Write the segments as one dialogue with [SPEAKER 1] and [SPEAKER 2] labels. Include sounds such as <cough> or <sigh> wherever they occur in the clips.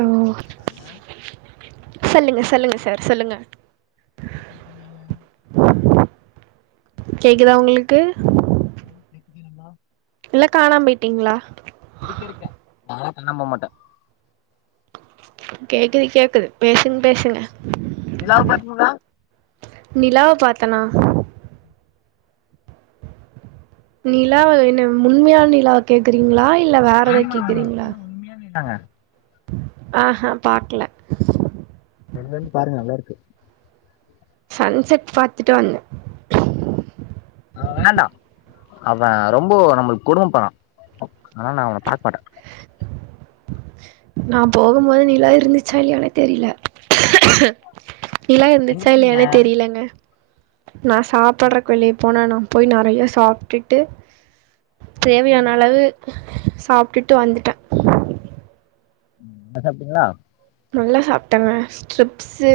[SPEAKER 1] ஓ சொல்லுங்க சொல்லுங்க சார் சொல்லுங்க
[SPEAKER 2] சாப்பிட்டீங்களா
[SPEAKER 1] கேக்குதா உங்களுக்கு
[SPEAKER 2] ஓ கேக்குதே நல்லா
[SPEAKER 1] இல்ல காணாம போயிட்டீங்ளா
[SPEAKER 2] இருக்க இருக்க நாலா காணாம் போ மாட்டே
[SPEAKER 1] கேக்குது கேக்குது பேசுங் பேசுங்க
[SPEAKER 2] நிலாவ பாத்திங்ளா
[SPEAKER 1] நிலாவ பாத்தனா நிலாவ என்ன உண்மையான நிலா கேக்குறீங்ளா இல்ல வேற எதோ கேக்றீங்ளா
[SPEAKER 2] உண்மையான நிலாங்க
[SPEAKER 1] ஆஹா பாக்ல
[SPEAKER 2] வெளில வந்து பாருங்க நல்லாருக்கு
[SPEAKER 1] சன் செட் பாத்துட்டு வந்தே
[SPEAKER 2] அவ வேண்டா அவ ரொம்ப நம்ளுக்கு கொடும பண்ணா அதனால நா அவன பாக்க மாட்டே
[SPEAKER 1] நா போகுபோது நிலா இருந்துச்சா இல்லயானே தெரில நிலா இருந்துச்சா இல்லையானே தெரிலங்க நா சாப்பட்றக்கு வெளிய போனா நா போய் நறைய சாப்டுட்டு தேவையான அளவு சாப்டுட்டு வந்துட்டே
[SPEAKER 2] ம் நல்லா சாப்டீங்ளா
[SPEAKER 1] நல்லா சாப்ட்டேங்க ஸ்ட்ரிப் சு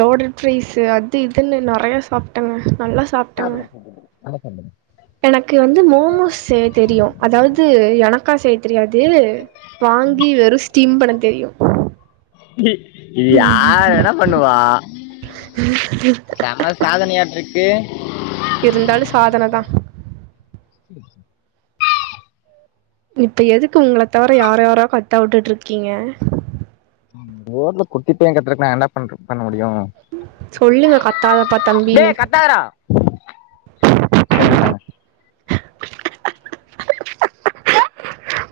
[SPEAKER 1] லோடேட் பிரைஸ்சு அது இதுன்னு நெறையா சாப்டேங்க நல்லா சாப்
[SPEAKER 2] <inaudible>
[SPEAKER 1] எனக்கு வந்து மோமோஸ் செய்ய தெரியு அதாவது எனக் க்கா செய்ய தெரியாது வாங்கி வெறும் ஸ்டீம் பண்ண தெரியு
[SPEAKER 2] இது யார் வேண்ணா பண்ணுவா செம சாதனையாட்டிர்க்கு
[SPEAKER 1] இருந்தாலு சாதனதா
[SPEAKER 2] <unintelligible>
[SPEAKER 1] இப்போ எதுக்கு உங்கள தவிர யார யாரோ கத்த விட்டுட்டு இருக்கீங்க
[SPEAKER 2] ரோட்ல குட்டிப்பைய கத்துரதுக்கு நா என்ன பண் பண்ண முடியு
[SPEAKER 1] சொல்லுங்க கத்தாதப்பா தம்பின்னு
[SPEAKER 2] சொல்லிட்டங்க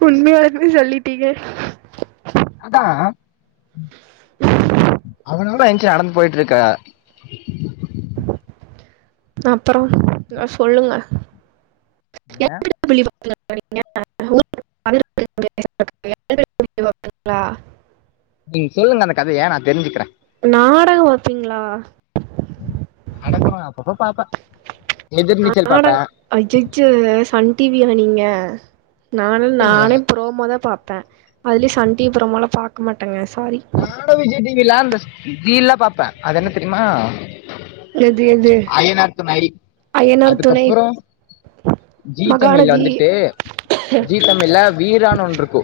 [SPEAKER 1] உண்மையாலுமே சொல்லிட்டிங்க
[SPEAKER 2] அதா அவனோட எங்க நடந்து போயிட்டு இருக்க
[SPEAKER 1] அப்புளோ எதா சொல்லுங்க
[SPEAKER 2] என்னங்க
[SPEAKER 1] <unintelligible>
[SPEAKER 2] நீங்க சொல்லுங்க அந்த கதைய நா தெரிஞ்சுக்கிறே
[SPEAKER 1] நாடக பாப்பீங்களா
[SPEAKER 2] நாடகோ அப்பப்ப பாப்பே எதிர்நீச்சல் பாப்பே
[SPEAKER 1] அஜச்ச சன் டிவியா நீங்க நானெல்லா
[SPEAKER 2] இல்லங்க
[SPEAKER 1] நானே புரோமோ தா பாப்பே அதுலயு சன் டிவி புரோமோல்லா பாக்க மாட்டேங்க சாரி
[SPEAKER 2] நானு விஜய் டிவிலா அந்த <unintelligible> பாப்பே அது என்ன தெரியுமா
[SPEAKER 1] எது எது
[SPEAKER 2] ஆய்யனார் துணை
[SPEAKER 1] அயனார் துணை,
[SPEAKER 2] அதுக்கப்புறோ ஜி தமிழ்ல
[SPEAKER 1] மகாநதி
[SPEAKER 2] வந்துட்டு ஜி தமிழ் வீரானு ஒன்ன இருக்கு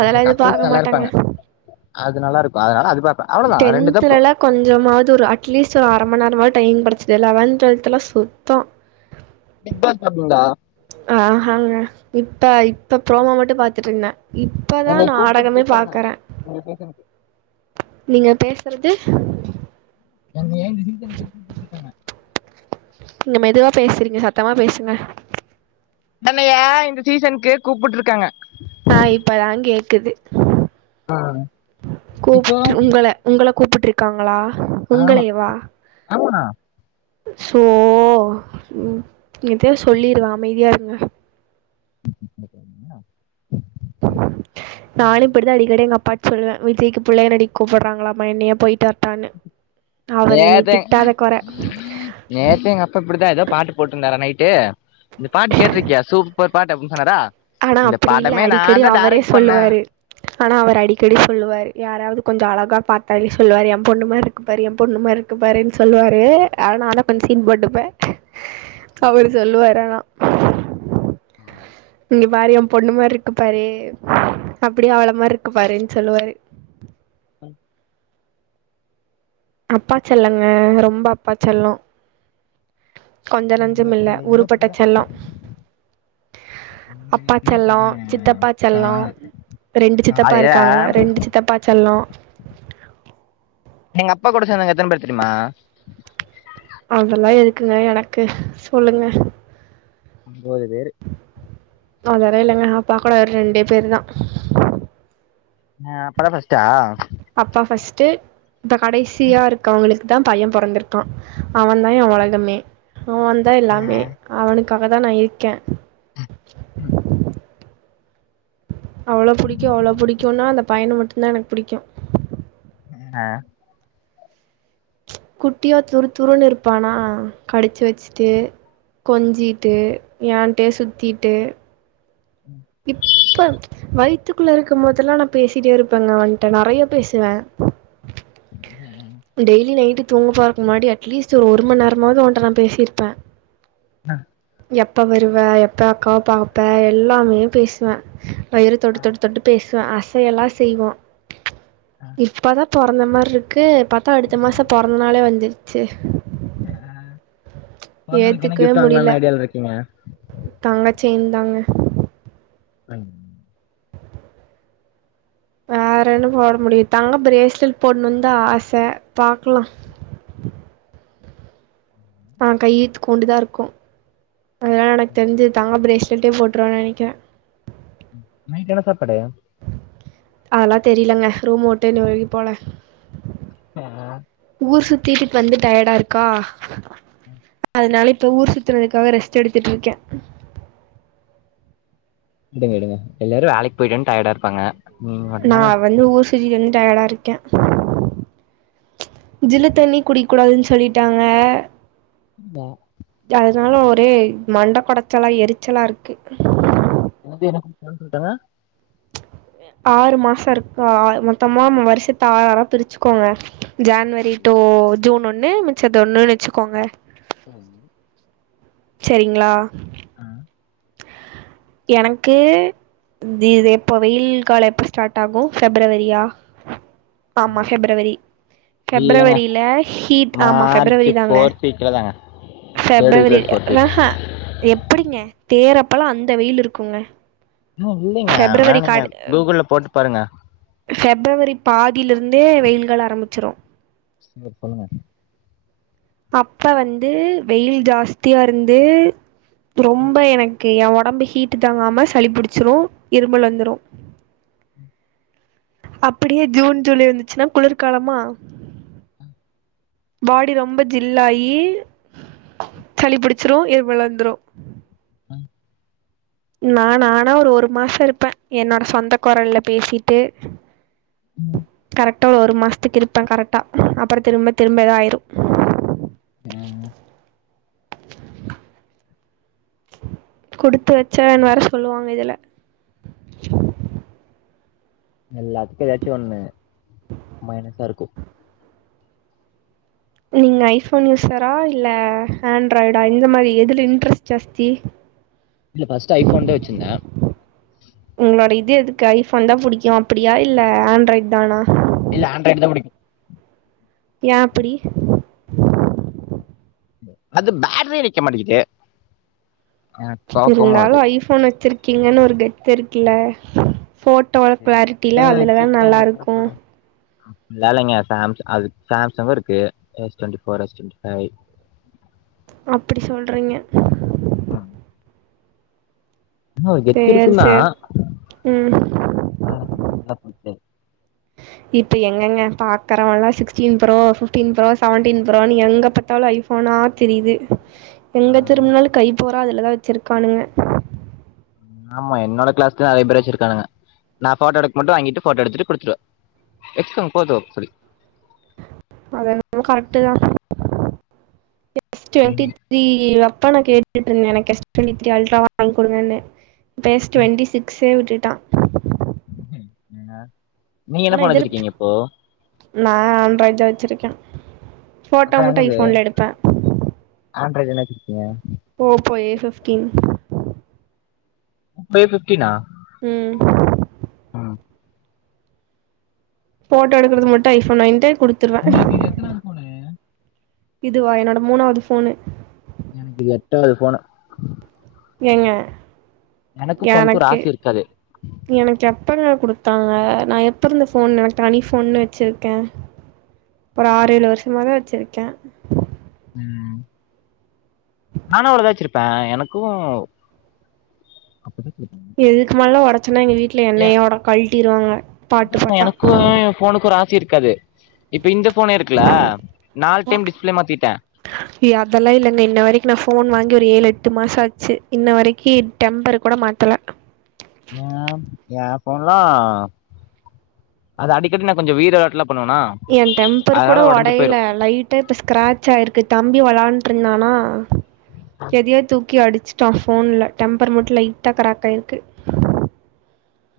[SPEAKER 2] அந்த
[SPEAKER 1] எது பாக்க
[SPEAKER 2] கப்பல்ஸ் நல்லா
[SPEAKER 1] மாட்டேங்க.
[SPEAKER 2] இருப்பாங்க அது நல்லா இருக்கு அதனால அது பா
[SPEAKER 1] டென்த்துலல்லா கொஞ்சமாவது ஒரு அட்லீஸ்ட் ஒரு அர மண் நேரமாது டைமிங் கெடச்சது லெவத் டுவெல்த் எல்லா சுத்தோ
[SPEAKER 2] பிக் பாஸ் பாப்பீங்களா
[SPEAKER 1] ஆஹாஹங்க இப்ப இப்ப புரோமா மட்டு பாத்துட்டு இருந்தே இப் இப்பதா
[SPEAKER 2] என்னை கூப்பிட்டு
[SPEAKER 1] நாடகமே
[SPEAKER 2] இருக்காங்க
[SPEAKER 1] பாக்கற
[SPEAKER 2] இந்த சீசனுக்கு
[SPEAKER 1] நீங்க பேசுறது
[SPEAKER 2] <inaudible>
[SPEAKER 1] நீங்க மெதுவா பேசுறீங்க சத்தமா பேசுங்க
[SPEAKER 2] நம்மய இந்த சீசனுக்கு கூப்புட்ருக்காங்க
[SPEAKER 1] ஆ இப்பதா கேக்குது
[SPEAKER 2] இப்போ
[SPEAKER 1] கூப்ட்டு உங்கல உங்கள கூப்பிட்டு இருக்காங்களா
[SPEAKER 2] ஆமா ஆமா
[SPEAKER 1] சோ எதோ சொல்லிருவ அமைதியா இருங்க
[SPEAKER 2] <inaudible>
[SPEAKER 1] நானு இப்டித்தா அடிக்கடி எங்க அப்பா சொல்வே விஜய்க்கு புள்ளையா நடிக்கு கூப்பிட்றாங்க என்னைய போயிட்டு வரட்டானு
[SPEAKER 2] நேத்து நேத்த எங்க அப்ப இப்டிதா ஏதோ பாட்டு போட்டிருந்தாரா நைட்டு இந்த பாட்டு கேட்டிருக்கியா சூப்பர் பாட்டு அப்டினு சொன்னாரா
[SPEAKER 1] ஆனா
[SPEAKER 2] இந்த
[SPEAKER 1] அப்டி இல்ல
[SPEAKER 2] படமே
[SPEAKER 1] அடிக்கடி
[SPEAKER 2] நான் தான்
[SPEAKER 1] அவரே
[SPEAKER 2] டைரக்ட் பண்ணேன்
[SPEAKER 1] சொல்லுவாரு ஆனா அவர் அடிக்கடி சொல்லுவார் யாராவது கொஞ்சு அழகா பாத்தாலே சொல்லுவாரு எ பொண்ணுமா இரு இப்பாரு பொண்ணுமா இருக்கு பாருனு சொல்லுவாரு ஆனால கொஞ்சு சீன் போட்டுப்பே அவரு சொல்லுவாரு ஆனா இங்க பாரு எ பொண்ணு மாரி இருக்கு பாரு அப்டியே அவள மாரி இருக்கு பாருன்னு சொல்லுவாரு
[SPEAKER 2] ம்
[SPEAKER 1] அப்பாச் செல்லங்க ரொம்போ அப்பா செல்லோ கொஞ்சோ நஞ்சம் இல்ல ஊரு பட்ட
[SPEAKER 2] அப்படிதான்
[SPEAKER 1] செல்லோ
[SPEAKER 2] எங்க வீட்லியு
[SPEAKER 1] செல்லம்
[SPEAKER 2] அப்டிதாங்க
[SPEAKER 1] சித்தப்பா
[SPEAKER 2] தா
[SPEAKER 1] செல்லம் ரெண்டு சித்தப்பா இருக்காங்க ரெண்டு சித்தப்பா செல்லோ
[SPEAKER 2] எங்க அப்பா கூட சேந்தவங்க எத்தன பேர் தெரிமா
[SPEAKER 1] அதெல்லா எதுக்குங்க எனக்கு சொல்லுங்க
[SPEAKER 2] போரது
[SPEAKER 1] அதெல்லா இல்லங்க அப்பா கூட ஒரு ரெண்டே பேரு தா
[SPEAKER 2] ஆ அப்பாதா ஃபஸ்ட்டா
[SPEAKER 1] அப்பா ஃபஸ்ட்டு இப்ப கடைசியா இருக்கவங்களுக்கு தா பைய பொறந்ருக்கா அவேந்தா ஏ ஒலகமே அவேந்தா எல்லாமே
[SPEAKER 2] ஆ
[SPEAKER 1] அவனுக்காகதா நா இருக்கே
[SPEAKER 2] ம்
[SPEAKER 1] அவ்ளோ புடிக்கு அவ்ளோ புடிக்குன்னா அந்த பையன மட்டுதா எனக்கு புடிக்கு
[SPEAKER 2] அ
[SPEAKER 1] குட்டியா துரு துருனு இருப்பானா கடிச்சி வச்சிட்டு கொஞ்சிட்டு ஏன்ட்டேயே சுத்திட்டு
[SPEAKER 2] ம்
[SPEAKER 1] இப்ப ம்ச் வயித்துக்குள்ள இருக்கு போதெல்லா நா பேசிட்டே இருப்பேங்க அவன்ட நறய பேசுவே
[SPEAKER 2] ம் ம்
[SPEAKER 1] டெய்லி நைட்டு தூங்க போறக்கு முன்னாடி அட்லிஸ்டு ஒருமணி நேரமாது அவன்ட நா பேசிருப்பே
[SPEAKER 2] ஆ
[SPEAKER 1] எப்போ வருவ எப்போ அக்காவ பாப்ப எல்லாமே பேசுவே வயிற தொட்டு தொட்டு தொட்டு பேசுவே அசையலா செய்வா
[SPEAKER 2] ஆ
[SPEAKER 1] இப்பதா பொறந்த மாரி இருக்கு பாத்தா அடுத்த மாசோ பொறந்தனாலே வந்திரிச்சி
[SPEAKER 2] ஆ பொறந்த நாளைக்கு என்ன
[SPEAKER 1] ஏத்துக்கவே
[SPEAKER 2] கிஃப்ட்
[SPEAKER 1] முடியல
[SPEAKER 2] வாங்கலானு ஐடியாவ்ல இருக்கீங்க
[SPEAKER 1] தங்க ஜெயின் தாங்க
[SPEAKER 2] ம்
[SPEAKER 1] வேற என்ன போட முடியு தங்க பிரேஸ்லிட் போட்ணுந்தா ஆச பாக்கலா அவே கையே இத்கூண்டு தா இருக்கு அதா எனக் தெரிஞ்சி தங்க பிரேஸ்லிட்டே போட்ருவே நெனைக்கிறே
[SPEAKER 2] நைட் என்ன சாப்பாடு
[SPEAKER 1] அதலா தெரியலங்க ரூம் ஊட்டே இன்னு வெளியில போல
[SPEAKER 2] ஆ
[SPEAKER 1] ஊர் சுத்திட்டு வந்து டயடா இருக்கா
[SPEAKER 2] ம்
[SPEAKER 1] அதனால இப்ப ஊர் சுத்தறதுக்காக ரெஸ்ட் எடுத்துட்ருக்கே
[SPEAKER 2] எடுங்க எடுங்க எல்லாரு வேலைக் போயிட்டு வந்து டயடா இருப்பாங்க நீங்க
[SPEAKER 1] நா
[SPEAKER 2] மட்டும்தாங்க
[SPEAKER 1] வந்து ஊர் சுத்திட்டு வந்து டயடா இருக்கே ஜில்லு தண்ணி குடிக்கூடாதுன்னு சொல்லிட்டாங்க
[SPEAKER 2] வா
[SPEAKER 1] அதனால ஒரே மண்ட கொடச்சலா எரிச்சலா இருக்கு
[SPEAKER 2] கொழந்தய <inaudible> சொல்ட்டாங்க
[SPEAKER 1] இப்ப ஆறு மாசோ இருக்கா மொத்தமா வருஷத்த ஆறு ஆனா பிரிச்சுக்கோங்க ஜன்வரி டூ ஜூன் ஒன்னு மிச்சது ஒன்னுனூ வெச்சுகோங்க
[SPEAKER 2] ம்
[SPEAKER 1] செரிங்ளா
[SPEAKER 2] அ
[SPEAKER 1] எனக்கு இந்த இது எப்போ வெயில் காலோ எப்போ ஸ்டார்ட் ஆகு ஃபிப்ரவரியா ஆமா ஃபிப்ரவரி
[SPEAKER 2] இல்லங்க
[SPEAKER 1] ஃபிப்ரவரில ஹீட் ஆமா
[SPEAKER 2] மார்ச்
[SPEAKER 1] ஃபிப்ரவரிதாங்க
[SPEAKER 2] ஃபோர்த் வீக்ல தாங்க தேர்ட்
[SPEAKER 1] ஃபிப்ரவரி
[SPEAKER 2] வீக்ல ஃபோர்த் வீக்
[SPEAKER 1] எப்டிங்க தேரப்பல்லா அந்த வெயில் இருக்குங்க
[SPEAKER 2] ஆ இல்லைங்க வேணா
[SPEAKER 1] ஃபெப்ரவரி
[SPEAKER 2] நீங்க கூகுள்ள போட்டு பாருங்க
[SPEAKER 1] ஃபிப்ரவரி பாதிலிருந்தே வெயில்கள் ஆரம்பிச்சிரு
[SPEAKER 2] சீக்கிரோ சொல்லுங்க
[SPEAKER 1] அப்ப வந்து வெயில் ஜாஸ்தியா இருந்து ரொம்ப எனக்கு என் ஓடம்பு ஹீட் தாங்காம சளி புடிச்சிரு இருமல் வந்துரு அப்டியே ஜூன், ஜூலை வந்துச்சுனா குளிர்காலமா பாடி ரொம்ப ஜில் ஆயி சளி புடிச்சிரு இருமல் வந்துரு
[SPEAKER 2] ம்
[SPEAKER 1] நான் ஆனா ஒரு ஒரு மாசோ இருப்பன் என்னோட சொந்த குரல்ல பேசிட்டு
[SPEAKER 2] ம்
[SPEAKER 1] கரெக்டா ஒரு மாசத்துக்கு இருப்ப கரெக்ட்டா அப்றோ திரும்ப திரும்ப எதா ஆயிரு
[SPEAKER 2] ம்
[SPEAKER 1] குடுத்து வெச்சவன்னு வேற சொல்வாங்க இதுல
[SPEAKER 2] எல்லாத்துக்கு எதாச்சு ஒண்ணு மைனஸா இருக்கு
[SPEAKER 1] நீங்க ஐஃபோன் யூசரா இல்ல ஹண்ட்ராய்டா இந்த மாரி எதுல இன்ட்ரெஸ்ட் ஜாஸ்தி
[SPEAKER 2] இல்ல ஃபர்ஸ்ட் ஐபோன்த வெச்சிருந்த
[SPEAKER 1] உங்களோட இது எதுக்கு ஐபோன்தா புடிக்கு அப்டியா இல்ல ஆண்ட்ராய்டுதானா
[SPEAKER 2] இல்ல ஆண்ட்ராய்டுதா புடிக்கு
[SPEAKER 1] ஏன் அப்டி?
[SPEAKER 2] அது பேட்ரியே நிக்கமாட்டிகுது வருது
[SPEAKER 1] இருந்தாலு ஐபோன் வெச்சிருக்கீங்கன்னு ஒரு கெத்து இருக்கல்ல ஃபோட்டோல க்ளரிட்டியெல்லா அதுலதா நல்லாருக்கு
[SPEAKER 2] இல்ல இலைங்க சாம் அது சாம்சங்கு இருக்கு S twenty four S twenty five
[SPEAKER 1] அப்டி சொல்றீங்க
[SPEAKER 2] அ ஆனா ஒரு கெத்து
[SPEAKER 1] சேரி
[SPEAKER 2] இருக்குந்தா
[SPEAKER 1] சேரி ம்
[SPEAKER 2] அதெல்லா பண்ண முடியாது எல்லா <unintelligible>
[SPEAKER 1] இப்ப எங்கங்க பாக்கறவன்ல்லா sixteen pro fifteen pro seventeen pro எங்க பத்தாலு ஐ ஃபோனா தெரிது எங்க திரும்பனாலு கை பூறா அதுலதா வெச்சிருக்கானுக
[SPEAKER 2] ஆமா என்னோட கிளாஸ்ல நெறையா பேர் வெச்சிருக்கானுக நா போட்டோ எடுக்கமட்டு வாங்கிட்டு ஃபோட்டோ எடுத்துட்டு குடுத்துருவ எக்ஸாம் போது அப்டி
[SPEAKER 1] அது என்னமோ கரெக்டதா <unintelligible> அப்பன கே கேட்டுட்டு இருந்தே எனக்கு எஸ்ட் டுவெண்ட்டி த்ரீ அல்ட்ரா வாங்கி கொடுங்கன்னு ஃபேஸ் டுவெண்ட்டி சிக்ஸே விட்டுட்டா
[SPEAKER 2] இ நீங்க என்ன ஃபோன் வச்சிருக்கீங்க இப்போ
[SPEAKER 1] நா அண்ராய்டு தா வச்சுருக்கே
[SPEAKER 2] அதா என்னது அண்ராய்டு தான வச்சிருக்கிங்க
[SPEAKER 1] ஓ போய் எ ஃபிப்டி
[SPEAKER 2] இப்பயே ஃபிப்டினா
[SPEAKER 1] ம்
[SPEAKER 2] ம்
[SPEAKER 1] போட்டோ எடுக்குறதுக்கு மட்டு ஐ ஃபோன் வாங்கிட்டு குடுத்
[SPEAKER 2] உங்களுக்கு இது எத்தனாது ஃபோணு
[SPEAKER 1] இதுவா என்னோட மூணாவது ஃபோனு
[SPEAKER 2] எனக்கு இது எட்டாவது ஃபோனு
[SPEAKER 1] யேங்க
[SPEAKER 2] ஃபோனுக்கு
[SPEAKER 1] எனக்கு
[SPEAKER 2] ராசி இருக்காது
[SPEAKER 1] எனக்கு எப்பன கொடுத்தாங்க நா எப்போ இருந்து ஃபோன் எனக்கு தனி ஃபோன்னு வச்சுருக்கே ஒரு ஆறு ஏழு வருஷமா தா வச்சிருக்கே
[SPEAKER 2] ம் நானு அவ்ளோதா வச்சிருப்பே எனக்கு
[SPEAKER 1] இதுக்கு மேல்ல ஒடச்சன்னா எங்க வீட்ல என்னயோட கழ்ட்டிருவாங்க
[SPEAKER 2] அதாங்க எனக்கு ஏ போனுக்கு ராசி இருக்காது இப்போ இந்த ஃபோனுருக்குல நாலு டைம் டிஸ்பிளே மாத்திட்டே
[SPEAKER 1] ஏ அதெல்லா இல்லங்க இன்ன வரைக்கி நா ஃபோன் வாங்கி ஒரு ஏழு எட்டு மாசோ ஆச்சு இன்ன வரைக்கி டெம்பரு கூட மாத்தல
[SPEAKER 2] ஆ ஏ ஃபோன்லா அது அடிக்கடி நா கொஞ்ச வீரவெளாட்லா பண்ணுவனா
[SPEAKER 1] ஏ டெம்பர் கூட
[SPEAKER 2] அதனால ஒடஞ்சு
[SPEAKER 1] ஒடையல
[SPEAKER 2] போயிரு
[SPEAKER 1] லைட் டா இப்ப ஸ்கிராச்ணாயிருக்கு தம்பி வளாண்ட்ருந்தானா எதயோ தூக்கி அடிச்சு டா ஃபோன்ல டெம்பர் மட்டு லட்டா க்ராக்காய்ருக்கு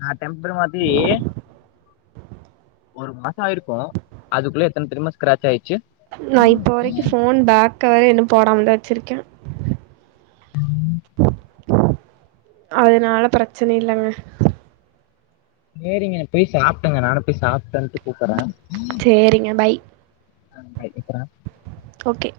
[SPEAKER 2] நா டெம்பர் மாத்தீ ஒரு மாசோ ஆயிருக்கு அதுக்குள்ள எத்தன தெரிமா ஸ்கிராச்சாயிடுச்சு
[SPEAKER 1] நா இப்போ வரைக்கு போன் பேக் கவற இன்னு போடாமதா வச்சிருக்கே அதனால பிரச்சன இல்லங்க
[SPEAKER 2] சேரிங்க போய் சாப்ட்டுங்க நானு போய் சாப்ட்டு வந்துட்டு கூப்புறே
[SPEAKER 1] சேரிங்க பாய்
[SPEAKER 2] க்குற <unintelligible>
[SPEAKER 1] ஓகே